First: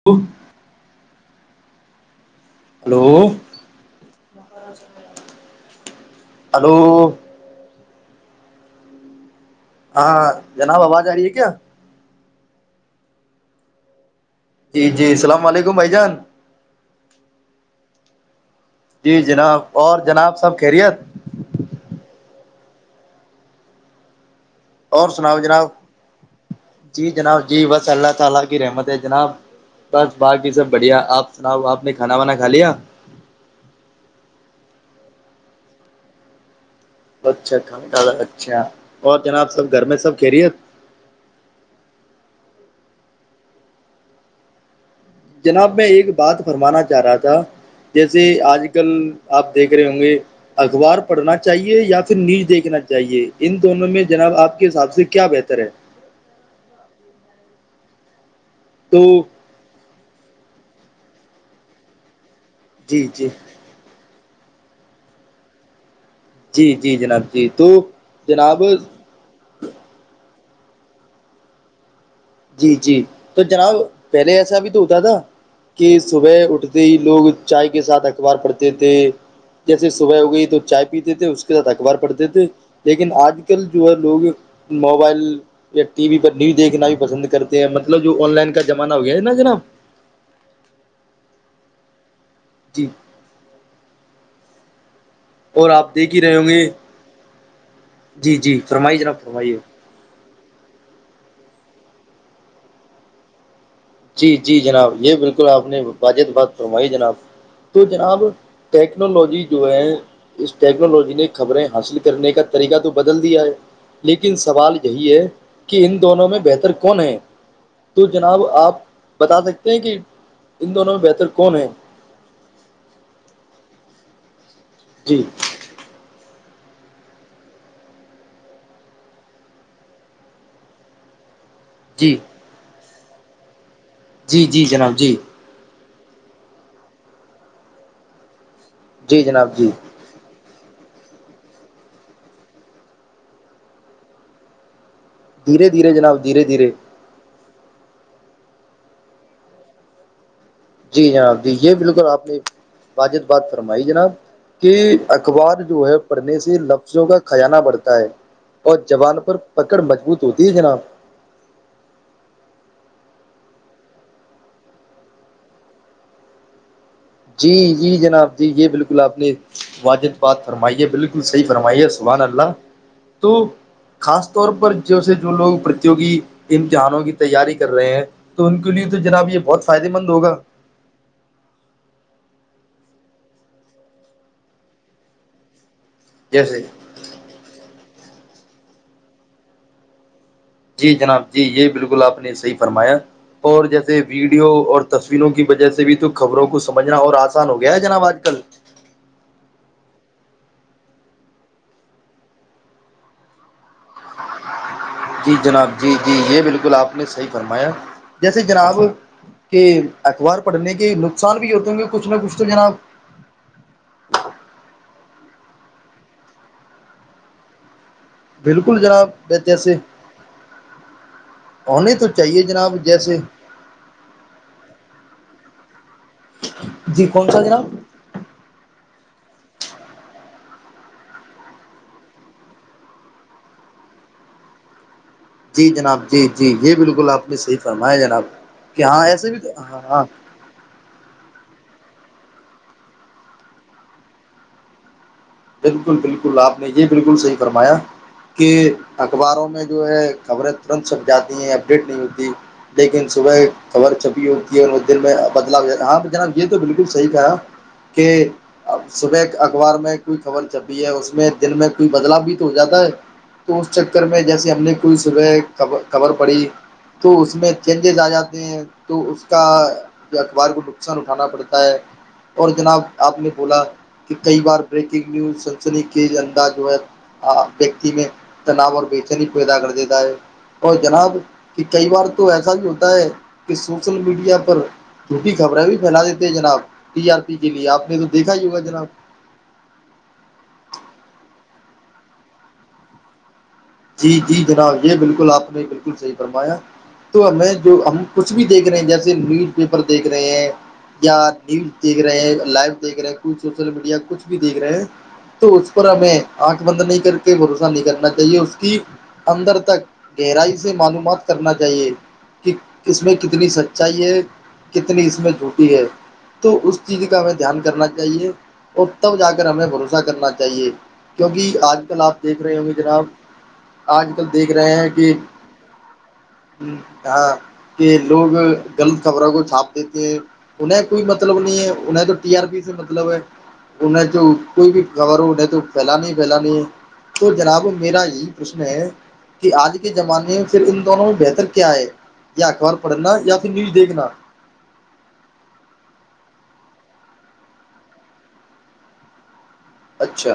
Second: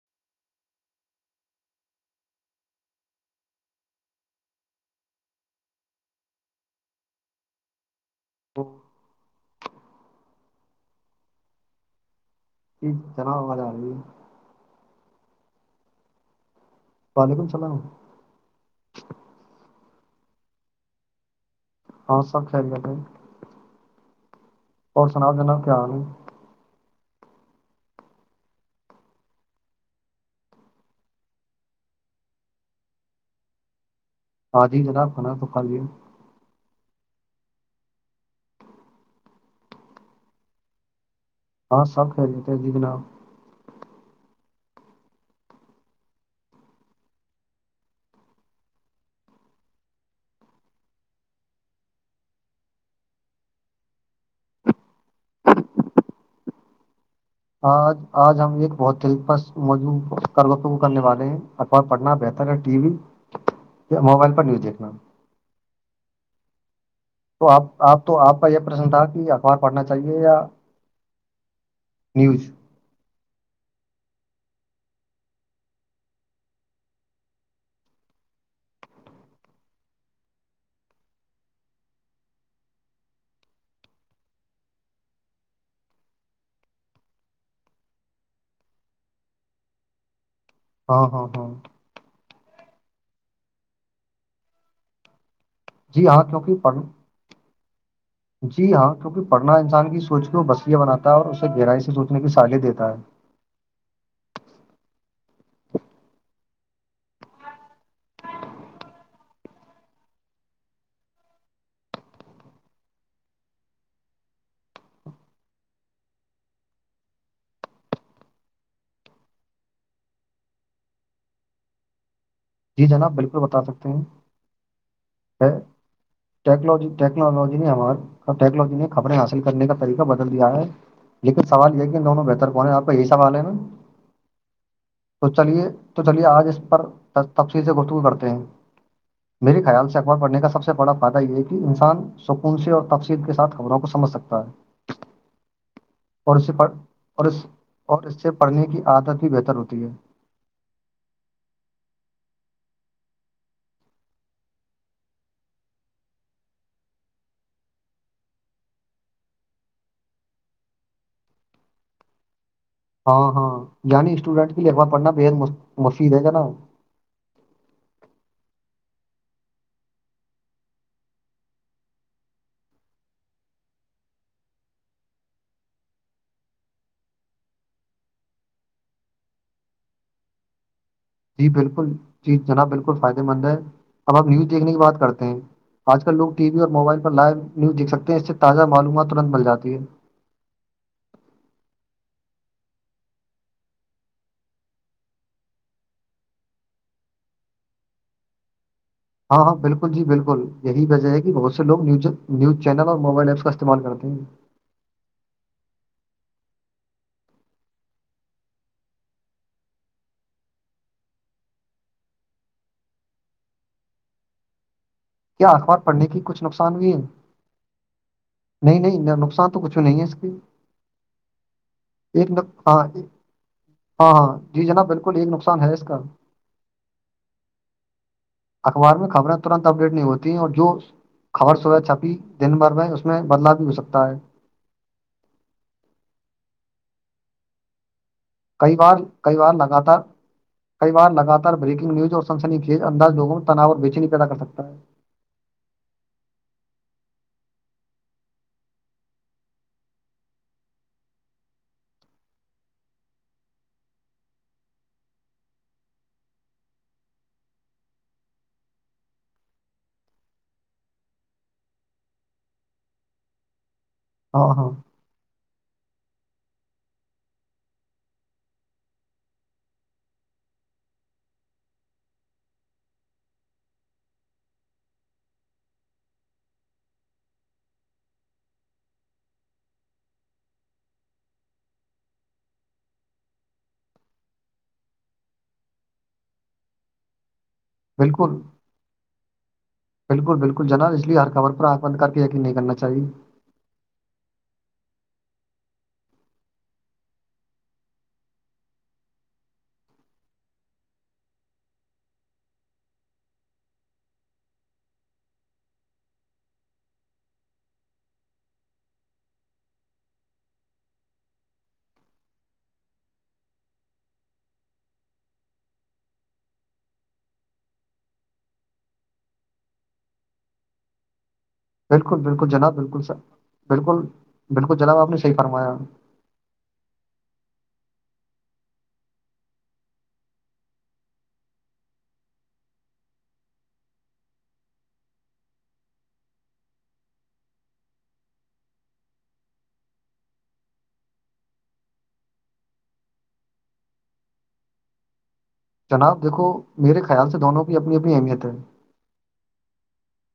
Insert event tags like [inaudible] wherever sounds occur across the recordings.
[unintelligible] hello hello [unintelligible] ہاں جناب آواز آ رہی ہے کیا ج جنا ہوا جا رہی جی جی السلام علیکم بھائی جان وعلیکم السلام جی جناب اور جناب سب خیریت ہاں سب خل کیا بائی اور سناب سناؤ جناب کیا حال ہے جی جناب جی بس اللہ تعالی کی رحمت ہے جناب بس باقی سب بڑھیا آپ سناؤ آپ نے کھانا وانا کھ لیا ہاں جی جناب آ کنا توکھا جی ہے اچھا اچھر اچھا اور جناب سب گھر میں سب کہہ رہی ہے ہاں سب خ رہے ت جی جناب جناب میں ایک بات فرمانا چاہ رہا تھا جیسے آج کل آپ دیکھ رہے ہوں گے اخبار پڑھنا چاہیے یا پھر نیچ دیکھنا چاہیے ان دونوں میں جناب آپ کے حساب سے کیا بہتر ہے آج آج ہم ایک تو بہت دلپس موجع وف کرنے والے ہیں اخبار پڑھنا بہتر ٹی وی جی جی یا موبائل پر نیوز دیکھنا جی جی جناب تو آپ آپ تو آپ کا یہ جناب پرسن تھا کہپ پڑھنا چاہیے یا نیوز جی جی تو جناب پہلے ایسا بھی تو ہوتا تھا کہ صبح اٹھتے ہی لوگ چائے کے ساتھ اخبار پڑھتے تھے جیسے صبح ہو گئی تو چائے پیتے تھے اس کے ساتھ اخبار پڑھتے تھے لیکن آج کل جو ہے لوگ موبائل یا ٹی وی پر نیوز دیکھنا بھی پسند کرتے ہیں مطلب جو آن لائن کا زمانہ ہو گیا ہے نا جناب ہاں ہاں ہاں جی اور آپ جی دیکھ ہی ہاں رہے ہوں کیونکہ گے پڑھ جی ہاں فرمائیے جناب کیونکہ پڑھنا فرمائیے انسان کی سوچ کے وہ بسییہ بناتا ہے اور اسے گہرائی سے سوچنے کی سالی دیتا ہے جی جی جناب یہ بالکل آپ نے واجد بات فرمائی جناب تو جناب ٹیکنالوجی جو ہے اس ٹیکنالوجی نے خبریں حاصل کرنے کا طریقہ تو بدل دیا ہے لیکن سوال یہی ہے کہ ان دونوں میں بہتر کون ہے تو جناب آپ بتا سکتے ہیں کہ ان دونوں میں بہتر کون ہیں جی جناب بالکل بتا سکتے ہیں جی ٹیکنجی ٹیکنجی نہیں ہمار اب ٹیکنالوجی نے خبریں حاصل کرنے کا طریقہ بدل دیا ہے لیکن سوال یہ ہے کہ جی دونوں بہتر کونے آپ کا یہی سوال ہے نا جی جی جناب جی تو چلیے تو چلیے آج اس پر تفصیلیں گفتگو کرتے ہیں جی جناب میرے جی خیال سے اخبارڑنے کا سب سے بڑا فائدہ یہ ہے کہ انسان سکون سے اور تفصیل کے ساتھ خبروں کو سمجھ سکتا ہے دھیرے دھیرے جناب اور دھیرے اسے دھیرے پڑھ اور اس اور اس سے پڑھنے کی عادت بھی بہتر ہوتی ہے جی جناب جی یہ بالکل آپ نے واجد بات فرمائی جناب کہ اخبار جو ہے پڑھنے سے لفظوں کا خزانہ بڑھتا ہے اور جوبان پر پکڑ مضبوط ہوتی ہے جناب ہاں ہاں یعنی اسٹوڈینٹ کی لھبا پڑھنا بے حد مفید ہے کیا نا جی جی جناب جی یہ بالکل آپ نے واجد بات فرمائی ہے بالکل صحیح فرمائیے سبان اللہ تو خاص طور پر جیسے جو لوگ پرتوگی امتحانوں کی تیاری کر رہے ہیں تو ان کے لیے تو جناب یہ بہت فائدے مند ہوگا جی بالکل جی جناب بالکل فائدہ مند ہے اب آپ نیوز دیکھنے کی بات کرتے ہیں آج کل لوگ ٹی وی جیسے اور موبائل پر لائیو نیوز دیک سکتے ہیں اس سے تازہ معلومات ترت ب جاتی ہے جی جناب جی یہ بالکل آپ نے صحیح فرمایا اور جیسے ویڈیو اور تصویروں کی وجہ سے بھی تو خبروں کو سمجھنا اور آسان ہو گیا ہے جناب آج کل ہاں ہاں بالکل جی بالکل یہی وجہ ہے کہ بہت سے لوگ نی نیوز چینل اور موبائل ایپس کا استعمال کرتے ہیں جی جناب جی جی یہ بالکل آپ نے صحیح فرمایا جیسے جناب کہ اخبار پڑھنے کے نقصان بھی ہوتے ہوں کہ کچھ نہ کچھ تو جناا کیا اخبار پڑھنے کی کچھ نقصان ہوئی ہے نہیں بالکل جناب نہیں نقصان تو جیسے کچھ بھی نہیں ہے اس کی ہونے تو ایک چاہیے نق... جناب ہاں ایک- جیسے ہاں ہاں جی جناب بالکل ایک نقصان ہے اس کا جی کون سا جناب اخبار میں خبریں ترنت اب نہیں ہوتی ہیں اور جو خبر س ہو چھپی دن بھر میں اس میں بدلاؤ بھی ہو سکتا ہے جی جناب جی جی یہ بالکل آپ نے صحیح فرمایا جناب کئی کہ بار ہاں ایسے کئی بھی بار ہاں لگاتار ہاں کئی بار لگاتار بریکنگیوز اور سمسنی فیج انداز لووں میں تناو اور بیچنی پیدا کر سکتا ہے بالکل بالکل آپ نے یہ بالکل صحیح فرمایا کہ اخباروں میں جو ہے خبریں ترنت سب جاتی ہیں اپڈیٹ نہیں ہوتی لیکن صبح خبر چھپی ہوتی ہے وہ دن میں بدلاؤ ہو جاتا ہاں جناب یہ تو بالکل صحیح کا کہ صبح اخبار میں کوئی خبر چھپی ہے اس میں دن میں کوئی بدلاؤ بھی تو ہو جاتا ہے تو اس چکر میں جیسے ہاں ہم ہاں نے کوئی صبح خبر پڑی تو اس میں چینجز آ جاتے ہیں تو اس کا اخبار کو نقصان اٹھانا پڑتا ہے اور جناب آپ نے بولا کہ کئی بار بریکنگ نیوز سنسنی کے انداز ویکتی میں تناؤ اور بےچین پیدا کر دیتا ہے اور جناب کہ کئی بار تو ایسا بھی ہوتا ہے کہ سوشل میڈیا پر جھوٹی خبریں بھی پھیلا دیتے ہیں جناب ٹی آر پی کے لیے آپ نے تو دیکھا بالکل ہی ہوگا جناب بالکل بالکل جناب اسے ہر خبر پرا بند کر کے یین نہیں کرنا چاہیے جی جی جناب یہ بالکل آپ نے بالکل صحیح فرمایا تو ہمیں جو ہم کچھ بھی دیکھ رہے ہیں جیسے نیوز پیپر دیکھ رہے ہیں یا نیوز دیکھ رہے ہیں لائو دیکھ رہے کچھ سوشل میڈیا کچھ بھی دیکھ رہے تو اس پر ہمیں آنکھ بند نہیں کر کے بھروسہ نہیں کرنا چاہیے اس کی اندر تک گہرائی سے معلومات کرنا چاہیے کہ اس میں کتنی سچائی ہے کتنی اس میں جھوٹی ہے تو اس چیز کا ہمیں دھیان کرنا چاہیے اور تب جا کر ہمیں بھروسہ کرنا چاہیے کیونکہ آج کل بالکل آپ دیکھ بالکل رہے ہوں گے بالکل جناب سر بالکل آج کل دیکھ رہے بالکل ہیں جناب آپ کہ نے صحیح فرمایا ہاں کہ لوگ غلط خبروں کو چھاپ دیتے ہیں انہیں کوئی مطلب نہیں ہے انہیں تو ٹی آر پی سے مطلب ہے انہیں تو کوئی بھی خبر ہو انہیں تو پھیل نہیں پھیلانی ہے تو جناب میرا پرشن ہے کہ آج کے زمانے میں پھر ان دونوں میں بہتر کیا ہے یا اخبار پڑھنا یا پھر نیوز دیکھنا جناب دیکھو میرے خیال سے دونوں کی اپنی اپنی اہمیت ہے اچھا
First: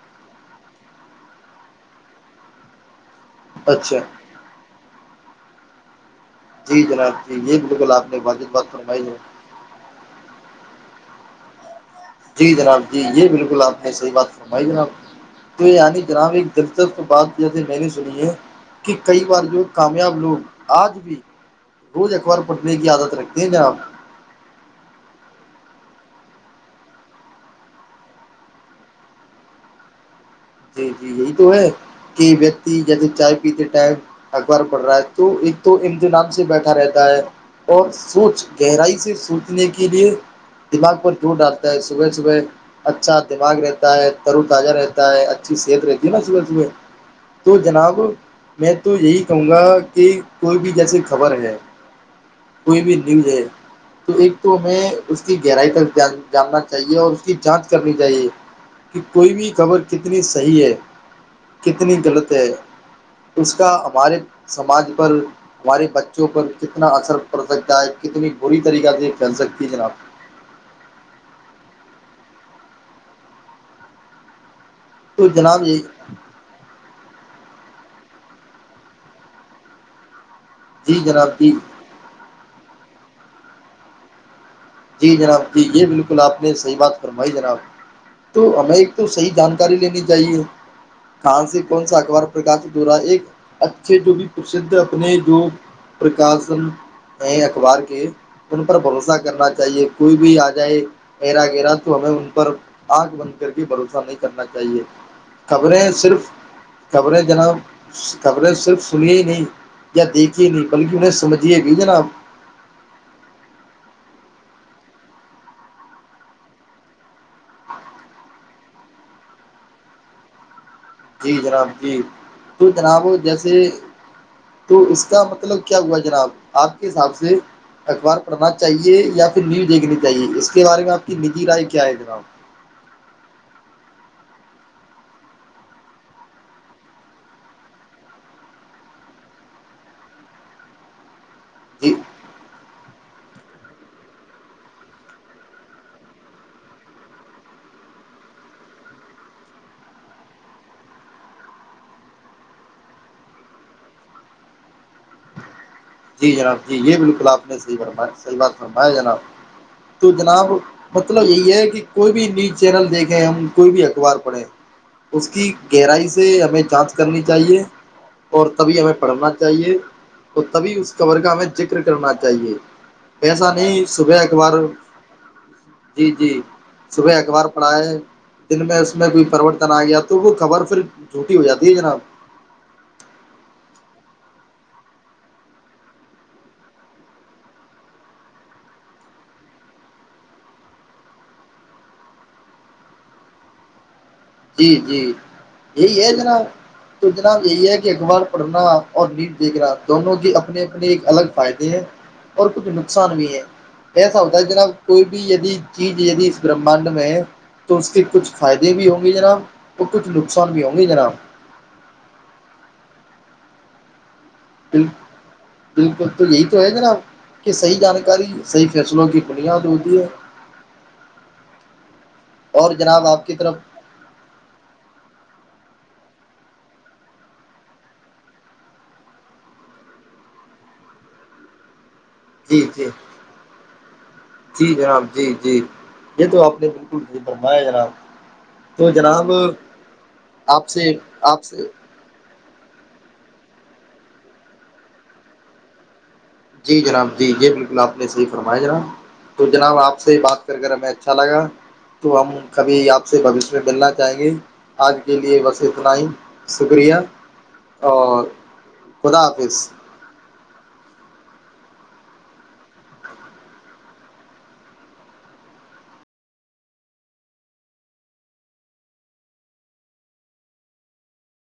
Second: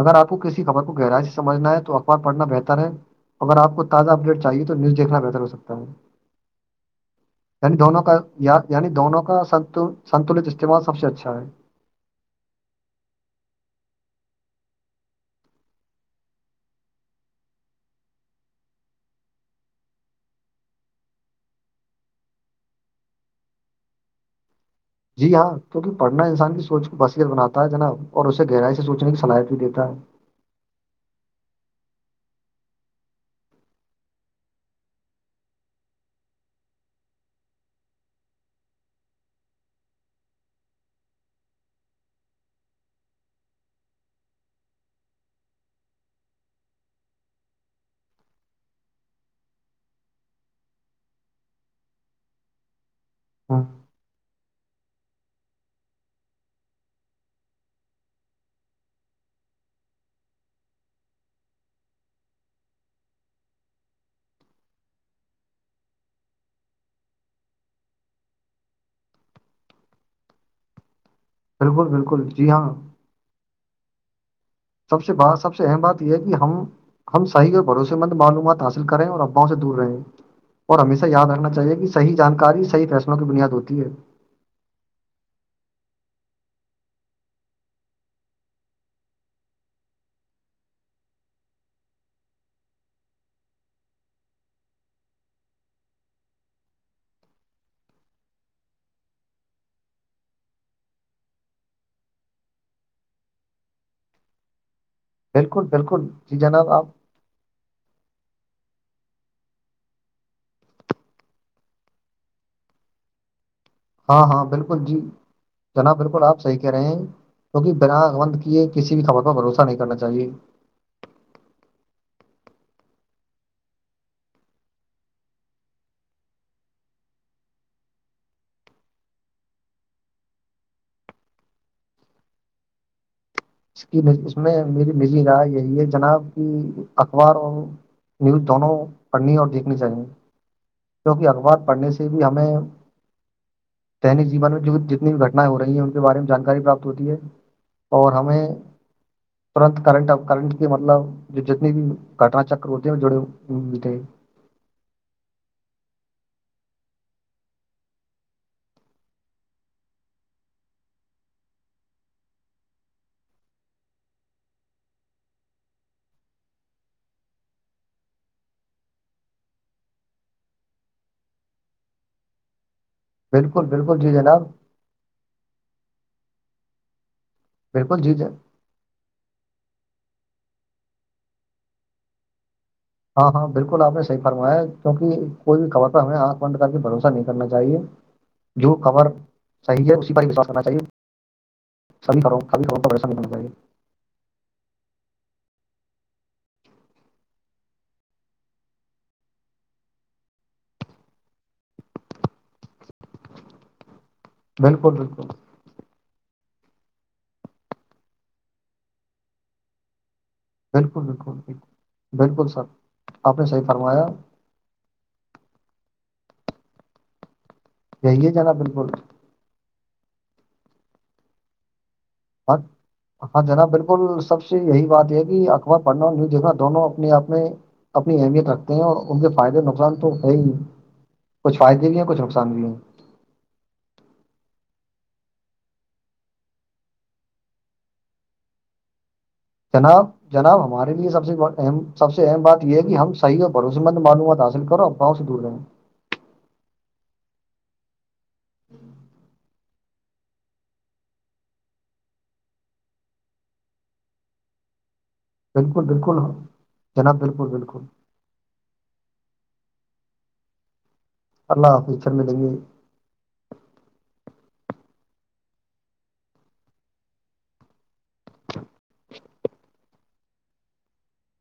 اگر آپ کو کسی خبر کو گہرائی سے سمجھنا ہے تو اخبارڑھنا بہتر ہے اگر آپ کو اچھا تازہ اپڈیٹ چاہے تو نیوز دیکنا بہتر ہو سکتا ہے جی جناب جی یہ ع بالکل دونوں آپ کا نے واجب یا بات یعنی فرمائی ہے دونوں کا سنتو سنتلت استعمال سب سے اچھا ہے جی جناب جی یہ بالکل آپ نے صحیح بات سنوائی جناب یعنی جناب ایک دلچسپ بات کیا م نے سنیے کہ کئی بار جو کامیاب لوگ آج بھی روز اخبار پٹنے کی عادت رکھتے ہیں نا آپ جی ہاں کیونکہ پڑھنا انسان کی سوچ کو بصیت بناتا ہے جناب اور اسے گہرائی سے سوچنے کی صلاحیت بھی دیتا ہے جی جی یہی تو ہے کہ ویکتی جیسے چائے پیتے ٹائم اخبار پڑھ رہا ہے تو ایک تو امتحان سے بیٹھا رہتا ہے اور سوچ گہرائی سے سوچنے کے لیے دماغ پر چوٹ ڈالتا ہے صبح صبح اچھا دماغ رہتا ہے ترو تازہ رہتا ہے اچھی صحت رہتی ہےا صبح صبح تو جناب میں تو یہی کہوں گا کہ کوئی بھی جیسی خبر ہے کوئی بھی لن جائے ہاں تو ایک تو ہمیں اس کی گہرائی تک ج جاننا چاہیے اور اس کی جانچ کرنی چاہیے کہ کوئی بھی خبر کتنی صحی ہے کتنی غلط ہے اس کا ہمارے سماج پر ہمارے بچوں پر کتنا اثر پڑ سکتا ہے کتنی بری طریقہ سے پھیل سکتی ہے جناب بالکل بالکل جی ہاں سب سے تو بات سب سے جناب یہ اہم بات ہے کہ ہم ہم صحیح اور بھروسے مند معلومات حاصل کریں اور افباؤوں سے دور رہیں اور جی ہمیشہ یاد جناب رکھنا جی چاہیے کہ صحیح جانکاری صحی فیصلوں کی بنیاد ہوتی ہے جی جناب جی یہ بالکل آپ نے صحیح بات کروائی جناب تو ہمیں ایک تو صحیح جانکاری لینی چاہیے کان سے کون سا اخبار پرکاشت ہو رہا ہے ایک اچھے جو بھی پرھ اپنے جو پرکاشن ہیں اخبار کے ان پر بھروسہ کرنا چ چاہے کوئی بھی آ جائے ایرا گیرا تو ہمیں ان پر آنکھ بند کر کے بھروسہ نہیں کرنا چاہیے بالکل خبریں بالکل صرف جی جناب آپ خبریں جناب خبریں صرف سنیے ہی نہیں یا دیکھی نہیں بلکہ انہیں سمجھیے بھی جنا ہاں ہاں بالکل جی جناب بالکل آپ صحیح کہہ رہے ہیں کیونکہ بنا بند کیے کسی بھی خبر پر بھروسہ نہیں کرنا چاہیے جی جناب جی تو جناب جیسے تو اس کا مطلب کیا ہوا جناب آپ کے حساب سے اخبار پڑھنا چاہیے یا پھر نیو دیکھنی چاہیے اس کے بارے میں آپ کی نجی رائے کیا ہے جناب اس کی اس میں میری مز رائے یہی ہے جناب کہ اخبار اور نیوز دونوں پڑھنی اور دیکھنی چاہی گے کیونکہ اخبار پڑھنے جی سے بھی ہمیں دینک جیون میں جو بھی جتنی بھی گٹنائیں ہو رہی ہیں ان کے بارے میں جانکاری پراپت ہوتی ہے اور ہمیں ترت کرنٹ اب کرنٹ کے مطلب جو جتنی بھی گٹنا چکر ہوتے ہیں ہو جڑےے جی جناب جی یہ بالکل آپ نے صحیم صحیح بات فرمایا جناب تو جناب مطلب یہی ہے کہ کوئی بھی نیوز چینل دیکھیں ہم کوئی بھی اخبار پڑھیں اس کی گہرائی سے ہمیں جانچ کرنی چاہیے اور تبھی ہمیں پڑھنا چاہیے تو تبھی اس کبر کا ہمیں ذکر کرنا چاہیے ایسا بالکل نہیں بالکل جی صبح جناب اخبار جی جی صبح اخبار پڑھا ہے بالکل جی جناب، دن میں اس میں کوئی پرورتن آ گیا تو وہ خبر پھر جھوٹی ہو جاتی ہے جناب ہاں ہاں بالکل آپ نے صحی فرمایا کیوں کہ کوئی بھی خبر پر ہمیں آکھند کی بھروسہ نہیں کرنا چاہیے جو خبر صحیح ہے اسی پروات کرنا چاہیے کبحارم کب رسان ہے [inaudible] جی جی یہی ہے ذرا تو جناب یہی ہے کہ اخبار پڑھنا اور نیٹ دیکھنا دونوں کے اپنے اپنے ایک الگ فائدے ہیں اور کچھ نقصان بھی ہے ایسا ہوتا ہے جا بالکل کوئی بالکل بھی د چیز ید اس برہمانڈ میں ہے تو اس کے کچھ فائدے بھی ہوں گی جناب تو کچھ نقصان بھی ہوں گے بالکل جناب بالکل بالکل بالکل سر آپ نے صحیح فرمایا ب بالکل تو یہی تو ہے گا نا آپ کہ صحیح جانکاری یہی ہے جناب صحیح بالکل فیصلوں کی بڑیا دود دیا ہاں ہاں جناب بالکل بالکل سب سے یہی بات یہ ہے کہ اخبار پڑھنا بھی دیکھنا دونوں اپنے آپ میں اپنی اہمیت رکھتے ہیں اور ان کے فائدے نقصان تو ہےی کچھ فائدے بھی ہیں کچھ نقص جی جی جی جناب جی جی یہ تو آپ نے بالکل یہ فرمایا جناب تو جناب جناب جناب ہمارے لیے سب سے بڑ اہم سب سے اہم بات یہ ہے کہ ہم صحیحوں بھروے مند معلومات حاصل کرو ا پاؤں سے دور رہیں جی جناب جی جی بالکل آپ نے صحیح فرمایا جناب تو جناب آپ سے بات ہمیں اچھا لگا تو ہم کبھی آپ سے بوشیہ میں ملنا چاہیں گے آج کے لیے بس بالکل اتنا ہی بالکل شکریہ جناب بالکل بالکل اور خدا حافظ اللہ حافظ پر ملیں گے [unintelligible]